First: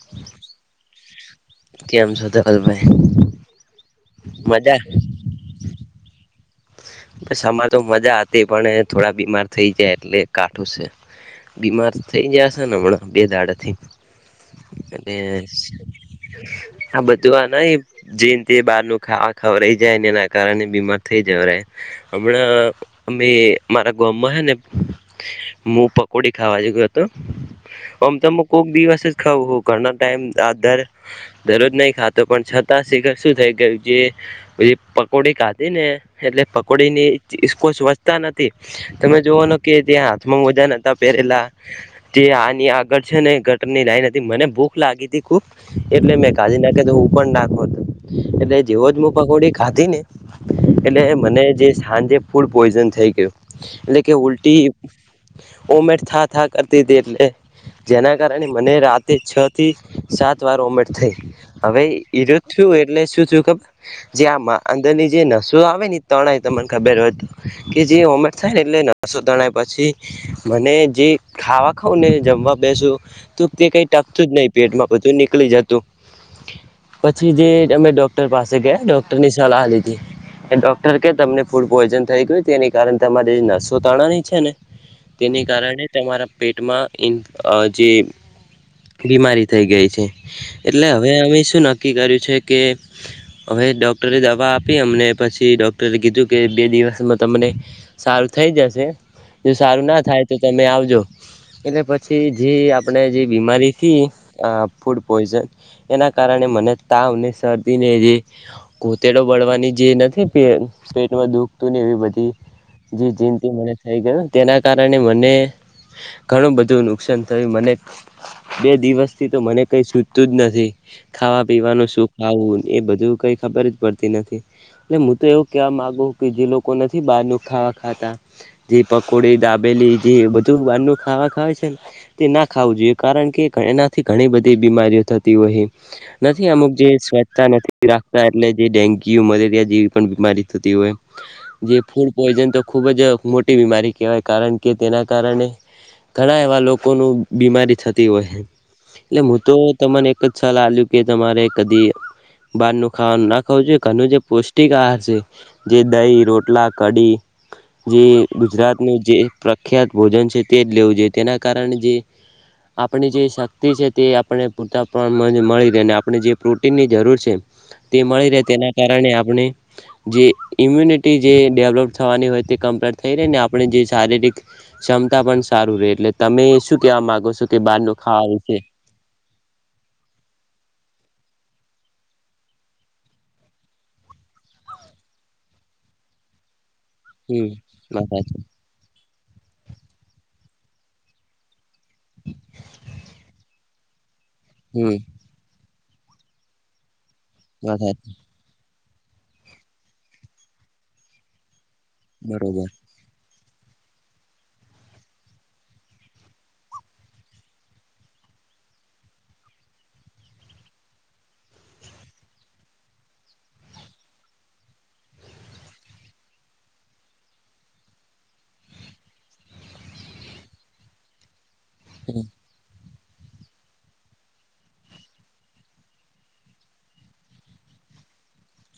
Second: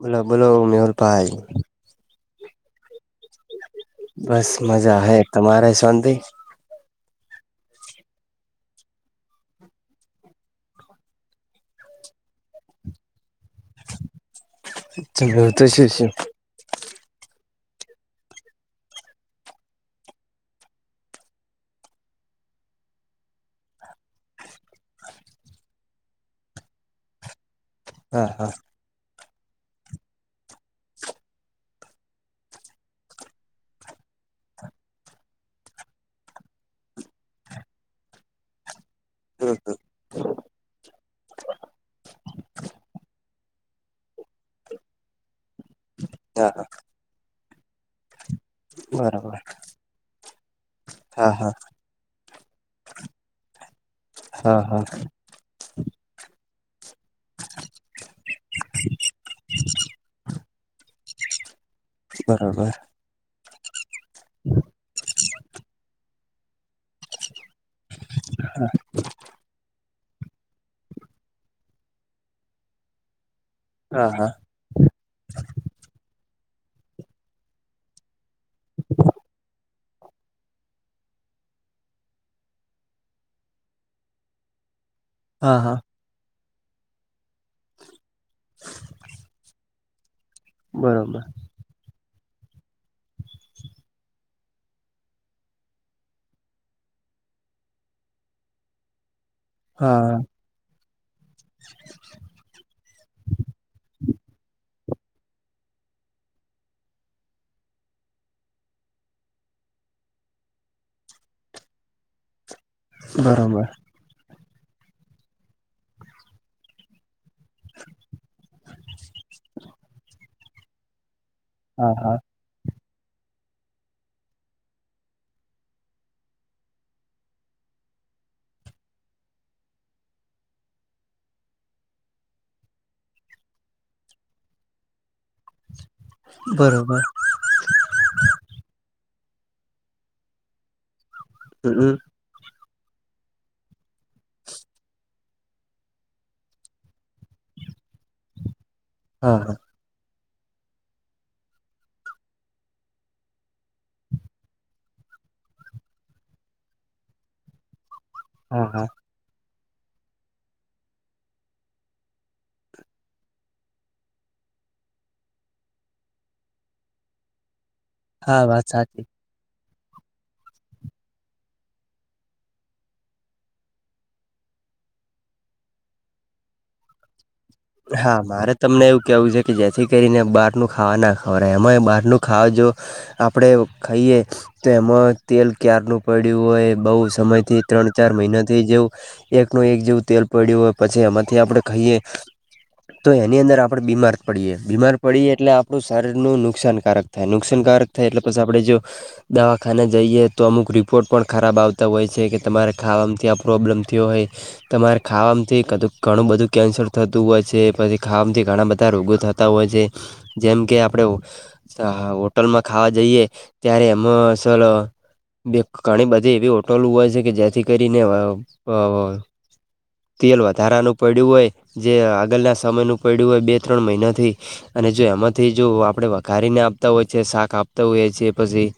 બોલો બોલો મેહુલ ભાઈ. કેમ છો તો ધવલ ભાઈ. બસ મજા હૈ તમારે શાંતિ. બ અમારે તો મજા હતી પણ થોડા બીમાર થઇ જાય એટલે કાઠું છે. બીમાર થઈ જયા છે ને હમણાં બે દાડાથી અને હું તો શું છું આ બધું આ ન જેને તે બાર ન ખાવા ખવરાઈ જાય ને એના કારણે બીમાર થઈ જાય. જ હમણાં અમે મારા ગામમાં છે ને. હું પકોડી ખાવા જ ગયો હતો આમ હા તમ હા કોક દિવસ. ખું ઘણા ટાઈમ આધર દરરોજ નહી ખાતો પણ છતાં શિખર શું થાય કે જે પ પકોડી ખાતી ને એટલે પકોડી નીકોષ વસતા નથી તમે જોવાનો હમ હમ કે ત્યાં મ મજા ન હતા પહેરેલા. તે આની આગળ છે ને ગટરની લાઈ હતી મને ભૂખ લાગી ત ખુબ. એટલે મેં કાધી નાખ્યો તો હું પણ નાખો હતો એટલે જેવો જ હું પકોડી કાધી ને. એટલે હા મને હા જે સાંજે ફૂડ પોઈઝન થઈ ગયું એટલે કે ઉલટી. ઓમેટ થા થા કરતી દેર લ. જેના કારણે મને રાતે છ થી સાત વાર ઉવોમિટ થઈ. હવે રો થું બરોબર એટલે શું થયું ખબર જે આમાં અંદની જે નશ હવે હી તણાય તમને ખબર હોય તો કે જે ઉમેટ થાય ને એટલે નાસો તણાય પછી મને જે ખાવા ખઉ ને જમવા બેસો તો તે કઈ હા ટકતું હા જ નહી. પેટમાં બધું નીકળી જતું. પછી જે અમે ડોક્ટર પાસે ગયા ડોક્ટરની સલાહ લીધી. એ ડોક્ટર કે તમને ફૂડ પોઈઝન થઈ ગયું તેની કારણે તમારી નસો તણાની છે ને. તેને હા હા બરોબર હા હા હા હા કારણે તમારા પેટમાં જે બીમારી થઈ ગઈ છે. એટલે હવે બરોબર અમે શું ના નક્કી કર્યું છે કે હવે ડૉક્ટરે દવા આપી અમને. પછી ડોક્ટરે કીધું કે બે દિવસમાં તમને સારું થઈ જશે. જો સારું હા ના હા થાય તો તમે આવજો. એટલે પછી જે આપણે જે બીમારીથી ફૂડ પોઈઝન. એના કારણે મને તાવ ને શરદીને જે ઘોતેડો બળવાની જે ન પેટમાં દુઃખતું ને એવી બધી જે જિંદગી બરોબર મને થઈ ગયોું તેના કારણે મને ઘણું બધું નુકસાન થયું મને બે દિવસ થી તો મને કઈ સુજતું જ નથી ખાવા. પીવાનું હા શું હા ખાવું એ બધું કઈ ખબર જ પડતી નથી. એટલે હું તો એવું કેહેવા માંગુ કે જે લોકો નથી બહાર ન ખાવા ખાતા. જેી પકોડી દાબેલી જે બધું બાર નું ખાવા ખવા છે ને. તે ના ખાવું જોઈએ કારણ કે એનાથી ઘણી બધી બીમારીઓ થતી હોય. નથી અમુક જે બરોબર સ્વચ્છતા નથી રાખતા એટલે જે ડેન્ગ્યુ મલેરિયા જેવી પણ બીમારી થતી હોય. જે હમ ફૂડ પોઈઝન તો ખૂબ જ મોટી બીમારી કહેવાય કારણ કે તેના કારણે. ઘણા એવા લોકો ને બીમારી થતી હોય એટલે હા હું તો. હા તો મને એક જ સલાહ આયું કે તમારે કદી બહાર નું ખાવાનું ના ખાવું જોઈએ ઘનું જે પો. ટિક આાર છે જે દહી રોટલા કડી જે. હા હા ગુજરાતનું જે પ્રખ્યાત ભોજન છે તે જ લેવું જોઈએ તેના કારણે જે. આપણી જે શક્તિ છે તે આપણે પૂરતા પ્રમાણમાં મળી રહે અને આપણે જે પ્રોટીનની જરૂર છે. તે મળી રહે હા વાત તેના સાચી કારણે આપણે. જે ઇમ્યુનિટી જે ડેવલોપ થવાની હોય તે કમ્પ્લેર થઈ રહી ને આપણે જે શારીરિક. ક્ષમતા પણ સારું રે એટલે તમે શું કેવા માંગો છો. કે બહારનું હા ખાવા મારે વિશે તમને એવું કેવું છે. કે જેથી કરીને બહારનું ખાવા ના ખવડ એમાં બહારનું ખાવા જો. આપણેે ખાઈએ તો એમાં તેલ ક્યારનું પડ્યું હોય બઉ સમય હમ થી ત્રણ વાત ચાર સાચી મહિનાથી જેવું. એક ન એક જેવું તેલ પડ્યું હોય પછી એમાંથી આપડણે ખાઈએ તો એની અંદર આપણે બીમાર. પડિયે હમ બીમાર પડીએ એટલે આપણું શરીર નું નુકસાનકારક થાય વાત નુકસાનકારક સાચી થાય બસ આપણે જો દવાખાને જઈએ તો અમુક રિપોર્ટ પણ ખરાબ આવતા. હોય છે કે બરોબર તમારે ખાવા મા ત્યાં પ્રોબ્લેમ થયો હોય તમારે ખાવાવામાંથી ક ઘણું બધું કેન્સર થ. હોય છે પછી ખામથી ઘણા બધા રોગો થતા હોય છે જેમ કે આપણે. અ હોટલમાં ખાવા જઈએ ત્યારે એમાં સલો. બે ઘણી બધી એવી હોટલ હોય છે કે જેથી કરીને. તેલ વધારાનું પડ્યું હોય જે હમ આગળના સમયનું પડ્યું હોય બે ત્રણ મહિનાથી. અને જો એમાંથી જો આપણેે વઘારીને આપતા હોય છે શાક આપતા હોઈએ છે પછી.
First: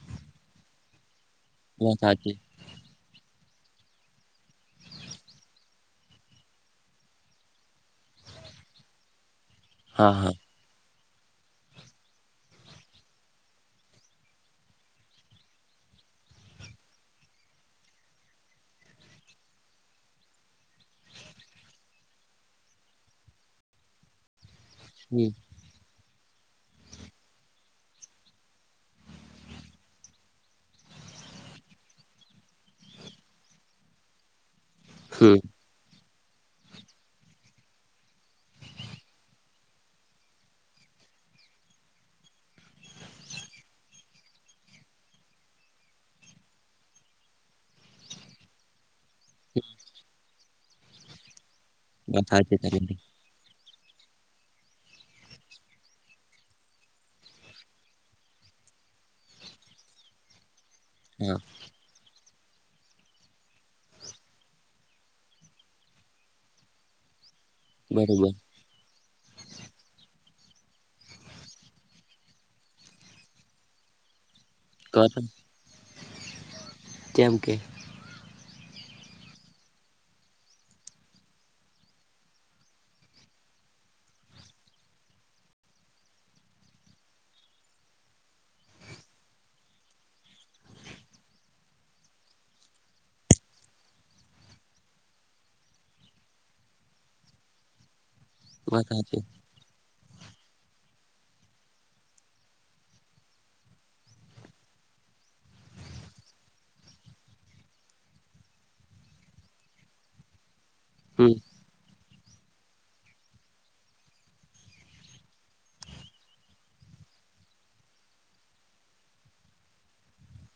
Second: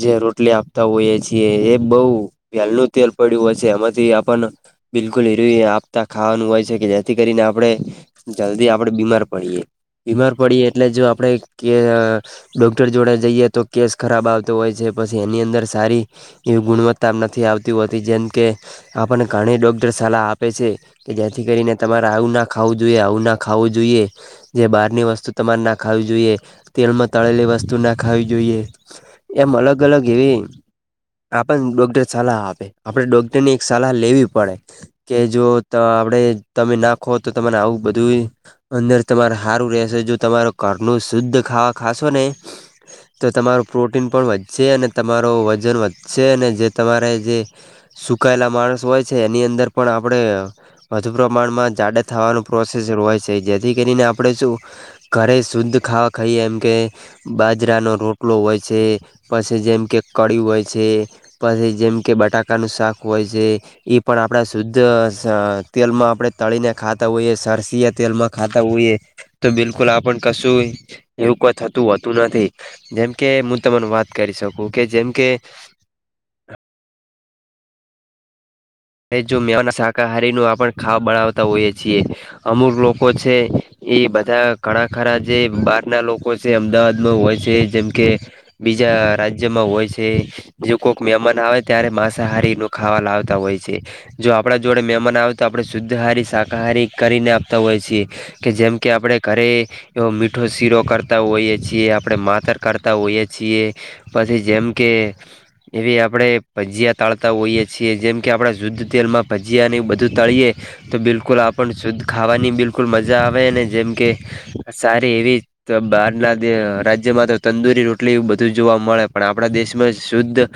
જે રોટલી આપતા હોઈએ છીએ એ વાત બહ. સાચી ક્યાર નૂ તેલ પડ્યું હોય છે એમાંથી આપણ બિલકુલ હર આપતા ખાવાનું હોય છે કે. જેથી કરીને આપડણે જલ્દી આપડે બીમાર પડીએ હા બીમાર હા પડીએ. એટલે જો આપણે ક. ડોક્ટર જોડે જઈએ તો કેસ ખરાબ આવતો હોય છે પછી એની અંદર સારી. એવી ગુણવત્તા નથી આવતી હોતી જેમ કે. આપણને ઘણી ડોક્ટર સલાહ આપે છે કે જેથી કરીને. તમારે આવું ના ખાવું જોઈએ આવું ના ખાવું જોઈએ જે બહારની વસ્તુ હમ તમારે ના. ખાવી જોઈએ તેલમાં તળેલી વસ્તુ ના ખાવી જોઈએ. એમ અલગ અલગ એવી. આપણ ડોક્ટર સલાહ આપે આપડે ડોક્ટર ની એક સલાહ લેવી પડે. કે હમ જો આપડે તમે નાખો તો તને આવું બધું. અંદર તમાર સારું રહેશે જો તમારો કરલું શુદ્ધ ખાવા ખાશો ને. તો તમારોું પ્રોટીન પણ વધશે અને તમારોું વજન વધશે અને જે તમારે જે. સુકાયેલા માણસ હોય છે એની અંદર પણ આપણે. વધુ પ્રમાણમાં જાડ વાત થવાનું સાચી પ્રોસેસ તમારી હોય છે જેથી કરીને આપણે શું. ઘરે શુદ્ધ ખાવા ખાઈએ એમ કે. બાજરાનો રોટલો હોય છે, પછી જેમ કે કળી હોય છે. હ. [unintelligible] પછી જેમ કે બટાકાનું શાક હોય છે, એ પણ આપણા શુદ્ધ તેલ માં આપણે તળી ને ખાતા હોઈએ સરસીયા બરોબર તેલમાં ખા થવું એ તો બિલકુલ આપણ કશું એવું કોઈ થતું હોતું નથી. જેમ કે હું તમાર વાત કરી શકું કે કહો જેમ કે તેમ કે. જો મે ના શાકાહારી નું આપ ખાવા બનાવતા હોઈએ છીએ, અમુક લોકો છે. એ બધા ઘણા ખરા જે બહાર ના લોકો છે અમદાવાદમાં હોય છે જેમ કે બીજા રાજ્યમાં હોય છે. જો કોઈક મહેમાન આવે ત્યારે માંસાહારી નું ખાવા લાવતા હોય છે. જો આપડા જોડે મહેમાન આવે તો આપણે શુદ્ધહારી શાકાહારી કરીને આપતા હોય છીએ. કે જેમ વાત કે આપણે સાચી ઘરે એવો મીઠો શીરો કરતા હોઈએ છીએ આપણે માતર કરતા હોઈએ છીએ. પછી જેમ કે એવી આપડે પજીયા તાળતા હોઈએ છીએ, જેમ કે આપણે શુદ્ધ તેલમાં ભજીયા અને એ બધું તળીએ, તો હમ બિલકુલ આપ પણ શુદ્ધ ખાવાની બિલકુલ મજા આવે અને જેમકે, આ સારી એવી તો બહારના રાજ્યમાં તો તંદુરી રોટલી બધું જોવા મળે પણ આપણા દેશમાં શુદ્ધ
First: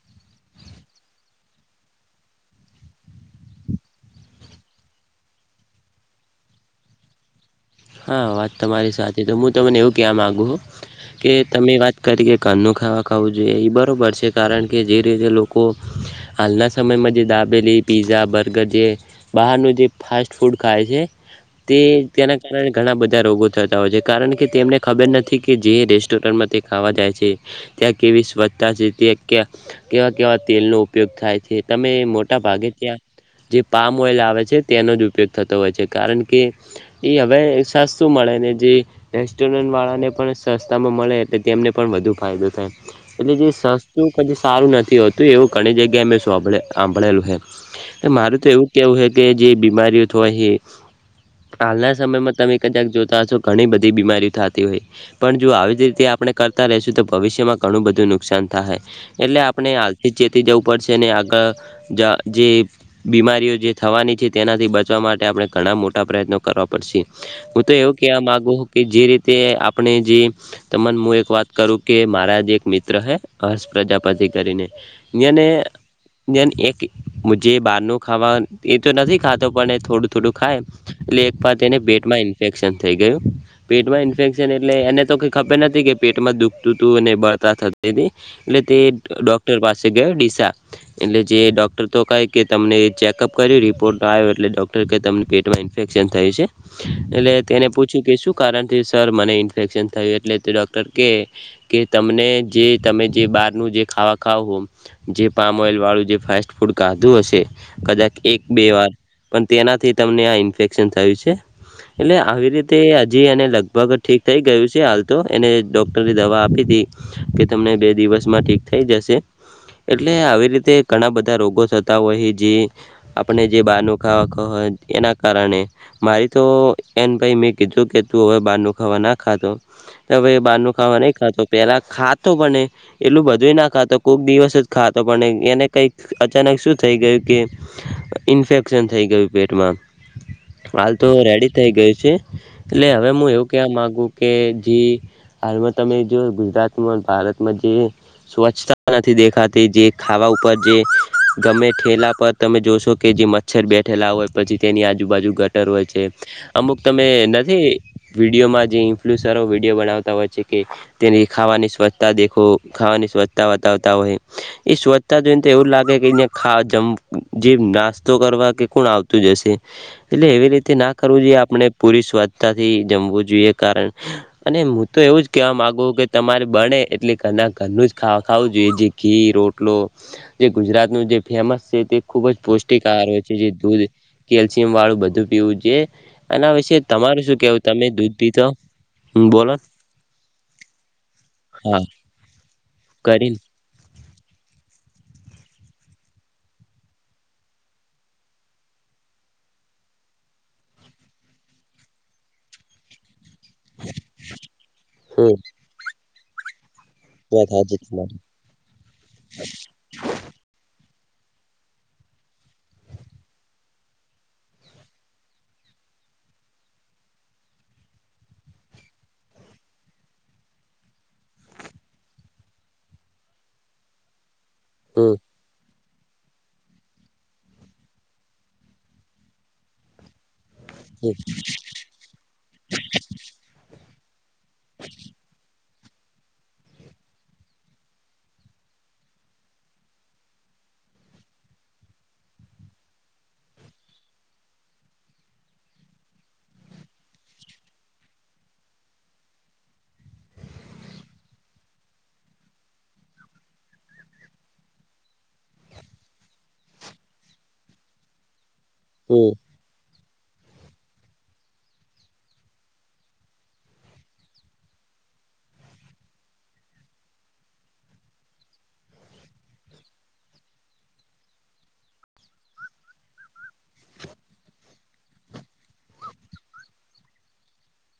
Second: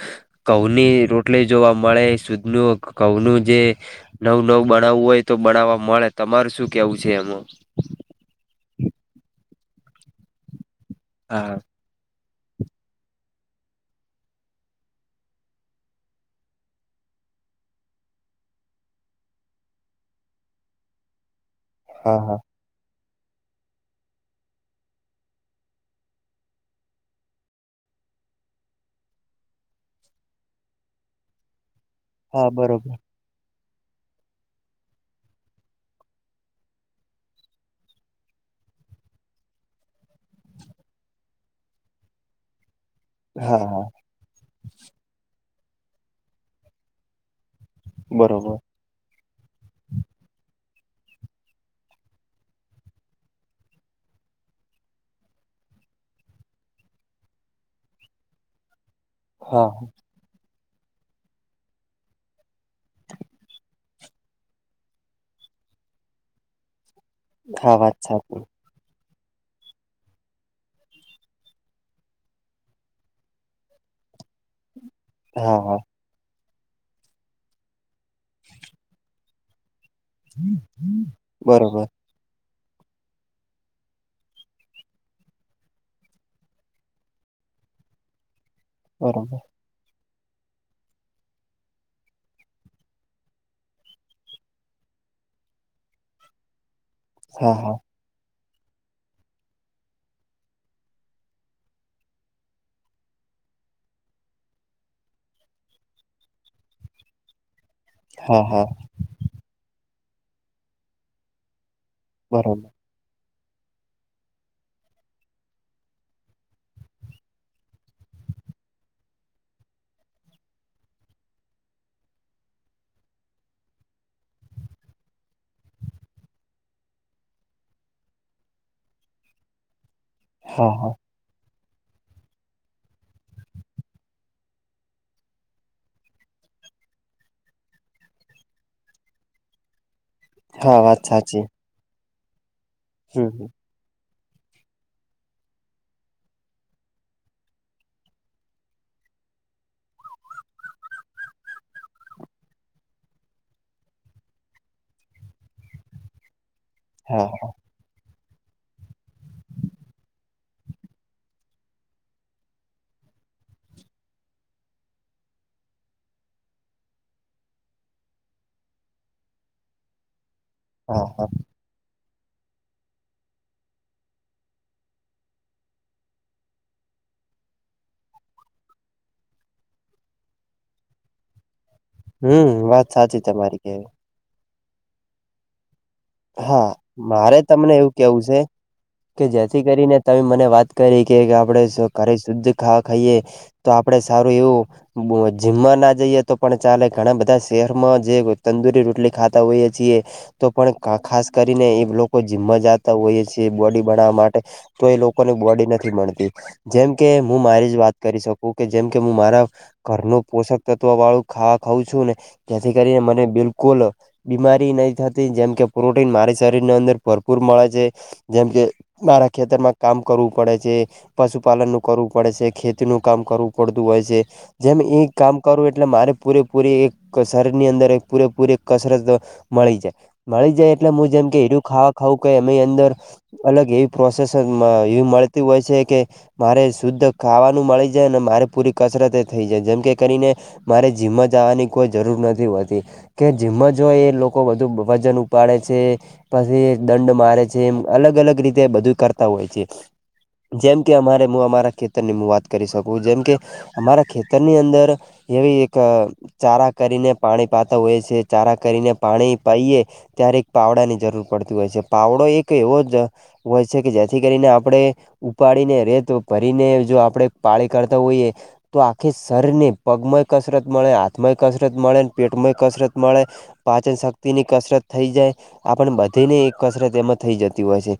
ઘઉની રોટલી જોવા મળે સુદ ન ઘઉનું જે નવ નવ બનાવવું હોય તો બનાવવા મળે તમાર શું કેવું છે એમાં. હા વાત તમારી સાથે તો હું તમને એવું ક્યા માગુ છ, કે હા તમે વાત તકે કાનનું ખાવા ખાવું જોઈએ એ બરાબર છે કારણ કે જે રીતે લોકો હાંલના સમયમાં દાબેલી પિઝા બર્ગર જે બહારનું જે ફાસ્ટ ફૂડ ખાય છે, તે હા હા ત્યાના ઘણા બધા રોગો થતા હોય છે કારણ કે તેમને ખબર નથી કે જે રેસ્ટોરન્ટમાં તે ખાવા જાય છે. ત્યાં કેવી સ્વચ્છતા કેવા કેવા તેલનો ઉપયોગ થાય છે તમે મોટા હા ભાગે બરોબર ત્યાં જે પામ ઓઈલ આવે છે, તેનો જ ઉપયોગ થતો હોય છે કારણ કે એ હવે સસ્તું મળે ને જે રેસ્ટોરન્ટ વાળાને પણ સસ્તામાં મળે એટલે તેમને પણ વધુ ફાયદો થાય. એટલે જે હા હા સ્સ્થ પછી સારું નથી હોતું એવું ઘણી જગ્યાએ મેં શભળે સાંભળેલું હ, મારે તો બરોબર એવું કેવું હે કે જે બીમારીઓ થવાય એ હાલના સમયમાં તમે કદાક જોતા હશો ઘણી બધી બીમારી થતી હોય. પણ જો આવી જ રીતે આપણે કરતા રહીશું તો ભવિષ્યમાં ઘણું બધું નુકસાન થાય. એટલે હા આપણે હાલથી જ ચેતી જવું પડશે આગળ જે બીમારીઓ જે થવાની છે તેનાથી બચવા માટે આપણે ઘણા મોટા પ્રયત્નો કરવા પડશે, હું તો હા એવું વાત કવા સાચી મામાંગુ કે જે રીતે આપણે જે તને હું એક વાત કરું કે મારા જ એક મિત્ર હ હર્ષ પ્રજાપતિ કરીને. એણે હા હા એક જે બહારનું ખાવાનું એ તો નથી ખાતો પણ એ થોડું થોડું ખાય, એટલે એક વાર તેને બરોબર પેટમાં ઇન્ફેક્શન થઈ ગયું. પેટમાં ઇન્ફેક્શન એટલે એને તો કઈ ખબર નથી કે પેટમાં દુખતું હતું અને બળતા થતુ એટલે તે બરોબર ડોક્ટર પાસે ગયો ડીસા. એટલે જે ડોક્ટર તો કહે કે તમને ચેકઅપ કર્યો રિપોર્ટ આવ્યો એટલે ડૉક્ટર ક તમને પેટમાં- ઇફેક્શન થયું છે, એટલે હા તેને હા પૂછ્યું કે શું કારણ થી સર મને ઇન્ફેક્શન થયું એટલે તે ડૉક્ટર કે કે તમને જે તમે જે બારનું જે ખાવા ખાવ હો જે પામ ઓઈલ વાળું જે ફાસ્ટ ફૂડ કાધું હશે. કદાચ એક હા બે હા વાર પણ તેનાથી તમને આ ઇન્ફેક્શન થયું છે. એટલે આવી બરોબર રીત આ જે એને લગભગ ઠીક થઈ ગયું છે હાલ તો એને ડોક્ટરે દવા આપી તી જે કે તમને બે દિવસમાં ઠીક થઈ જશે. એટલે આવી રીતે ઘણા બધા રોગો થતા હોય જે આપણે જે બહારનું ખાવા [unintelligible] એના કારણે. મારી તો એન ભાઈ મેં કીધું કે તું હવે બહારનું ખાવા ના ખાધો. તો હવે બહાર હા નું હા ખાવા નહી ખાતું પેલા ખાતો પણ એ એટલું બધું ના ખાતો કોક દિવસ જ ખાતો પણ એને કઈક અચાનક શું થઈ ગયું કે ઈન્ફેક્શન થઈ ગયું પેટમાં. હા હાલ વાત તો સાચી રેડી થઈ ગયું છે એટલે હવે હમ હું એવું હમ. કહેવા માગુ કે જે હાલમાં તમે જો ગુજરાત મા ભારતમાં જે સ્વચ્છતા નથી દેખાતી જે ખાવા ઉપર જે ગમે ઠેલા પર તમે જોશો કે જે મચ્છર બેઠેલા હોય પછી તેની આજુબાજુ ગ ગટર હોય છે અમુક તમે હા હા નથી વિડીયોમાં જે ઇન્ફ્લુસરો વિડીયો બનાવતા હોય છે કે તેની ખાવાની સ્વચ્છતા દેખો ખાવાની સ્વચ્છતા બતાવતા હોય. એ સ્વચ્છતા જોઈને તો એવું લાગે કે અહીંયા ખા જમ જે નાસ્તો કરવા કે કોણ આવતું જ હશે. એટલે એવી રીતે ના હા કરવું હા જોઈએ આપણે પૂરી સ્વચ્છતા થી જમવું જોઈએ કારણ અને હું તો એવું જ કેહેવા માગુ કે તમારે બને એટલે ઘરના ઘરનું જ ખાવું જોઈએ જે ઘી રોટ [unintelligible] જે ગુજરાતનું જે ફેમસ છે તે ખુબ જ હમ પૌષ્ટિક વાત આહાર સાચી હોય છે જે તમારી દૂધ કેવી કેલ્શિયમ વાળું બધું પીવું જોઈએ એના હા વિશે તમારે મારે શું કેવું તમને એવું તમે દૂધ કેવું છે પીધો. કે જેથી કરીને તમે મને વાત કરી કે આપણેે હા [unintelligible] શુદ્ધ ખાવા ખાઈએ કરીને તો આપણેે સારું એવું જીમમાં ના જઈએ તો પણ ચાલે ઘણા બધા શહેરમાં જે તંદુરી રોટલી ખાતા હોઈએ છીએ તો પણ ખાસ કરીને એ લોકો જીમમાં જાત તા હોઈએ છીએ બોડી બનાવા માટે તો એ લોકોને બોડી નથી મળતી. જેમ કે હું મારી જ વાત કરી શકું કે જેમકે હું મારા ઘરનું પોષક તત્વ વાળું ખાવા ખાઉં છું ને જેથી કરીને મને બિલકુલ બીમારી નહી થતી જેમ કે પ્રોટીન મારી શરીર ની અંદર ભરપૂર મળે છે. જેમ કે મારા ખેતરમાં કામ કરવું પડે છે. પશુપાલન નું કરવું પડે છે ખેતી નું કામ કરવું પડતું હોય છે જેમ એ હમ કામ કરું એટલે મારે પૂરેપૂરી એક [unintelligible] ની અંદર એક પૂરેપૂરી કસરત મળી જાય. મળી જાય એટલે હું હમ જેમ કે એરું ખાવા ખાવું કે એની અંદર અલગ એવી પ્રોસેસરમાં એવી મળતી હોય છે કે મારે શુદ્ધ ખાવાનું મળી જાય અને મારે પૂરી કસરત એ થઈ જાય જેમ કે કરીને મારે જીમમાં જવાની કોઈ જરૂર નથી હોતી કે જીમમાં જ હોય એ લોકો વધુ વજન ઉ ઉપાડે છે પછી દંડ મારે છે એમ અલગ અલગ રીતે બધું કરતા હોય છે. જેમકે અમારે હું અમારા ખેતરની હું વાત કરી શકું જેમ કે અમારા ખેતર ની અંદર એવી એક ચારા કરીને પાણી પાતા હોય છે ચારા કરીને હમ પાણી પાઈએ ત્યારે એક પાવડાની જરૂર પડતી હોય છે પાવડો એક એવો જ હોય છે કે જેથી કરીને આપણે ઉપાડીને રેત ભરીને જો આપણે પાળી કરતા હોઈએ. તો આખી શરીર ની પગમાંય કસરત મળે, હાથમાંય કસરત મળે, પેટમાંય કસરત મળે. પાચન શક્તિ ની કસરત થઈ જાય આ પણ બધી ને કસરત એમાં થઈ જતી હોય છે.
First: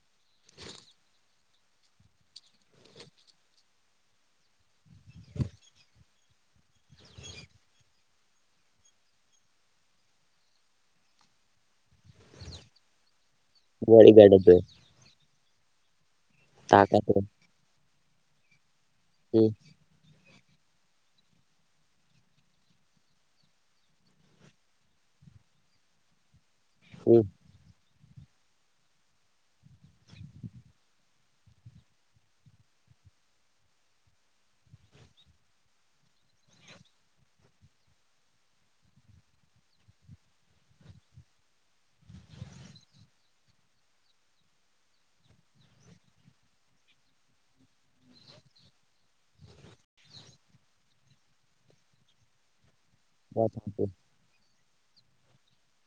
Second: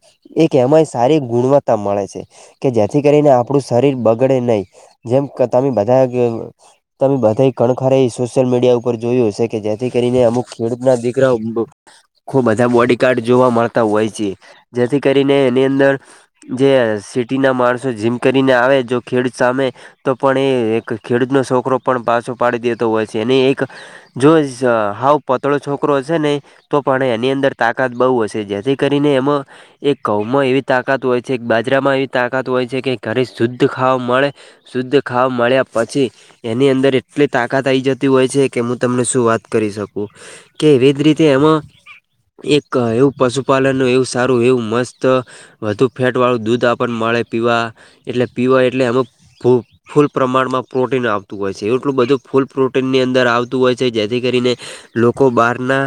એક એમાંય સારી ગુણવત્તા મળે છે કે જેથી કરીને આપણું શરીર બગડે નહીં. જેમ તમે બધા ગ, તમે બધા કણખરા સોશિયલ મીડિયા ઉપર જોયું હશે કે જેથી કરીને અમુક ખેડૂત ના દીકરાઓ, ખુબ બધા બોડીગાર્ડ જોવા મળતા હોય વળી છે ગયો જેથી કરીને એની અંદર, જે તાકાત સિટી ના માણસો જીમ કરીને આવે જો ખેડૂત હમ સામે, તો પણ એ એક ખેડૂત નો છોકરો પણ પાછો પાડી દેતો હોય છે એને એક, જો હાવ પતળો છોકરો હશે ને તો પણ હમ એની અંદર, તાકાત બહુ હશે જેથી કરીને એમાં, એક ઘઉંમાં એવી તાકાત હોય છે, એક બાજરામાં એવી તાકાત હોય છે, કે ઘરે શુદ્ધ ખાવા મળે. શુદ્ધ ખાવા મળ્યા પછી. એની અંદર એટલી તાકાત આઈ જતી હોય છે કે હું તમને શું વાત કરી શકું. કે એવિધ રીતે એમાં, એક એવું પશુપાલન નું એવું સારું એવું મસ્ત, વધુ ફેટ વાળું દૂધ આપણ મળે પીવા. એટલે પીવાય એટલે એમાં ફૂલ પ્રમાણમાં પ્રોટીન આવતું હોય છે એટલું બધું ફૂલ પ્રો ની અંદર વાત આવતું હોય છે સાચી જેથી કરીને લોકો બારના,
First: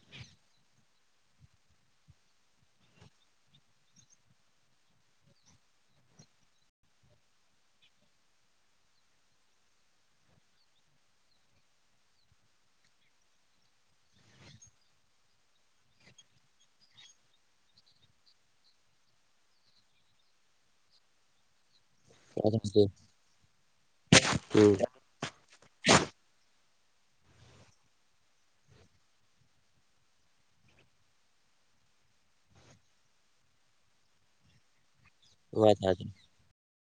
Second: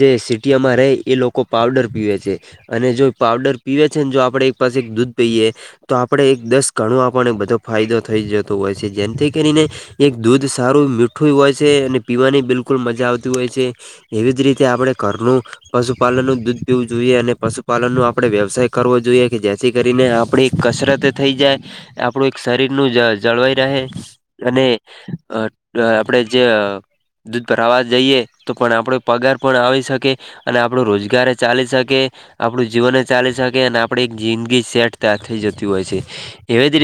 જે સીટીયોમાં રહે એ લોકો પાવડર પીવે છે. અને જો પાવડર પીવે છે ને જો આપડે એક પાસે દૂધ પીયએ, તો આપણે એક દસ ગણું આપણને બધો ફાયદો થઈ જતો હોય છે, જેમથી કરીને, એક દૂધ સારું મીઠું હોય છે અને પીવાની બિલકુલ મજા આવતી હોય છે એવી જ રી તે આપણે ઘરનું, પશુપાલન નું દૂધ પીવું જોઈએ અને પશુપાલન નુ આપડણે વ્યવસાય કરવો જોઈએ, કે જેથી કરીને આપણે, કસરતે થઈ જાય. આપણું એક વાત શરીર સાચી નું જ જળવાઈ રહે અને, હમ આપડે જે દૂધ પર આવા જઈએ તો પણ આપડે પગાર, પણ આવી શકે અને આપણું રોજગાર ચાલી શકે. આપણું જીવન ચાલી શકે અને આપડી જિંદગી સેટ થઈ જતી વાત હોય છે, સાચી એવી જ રીત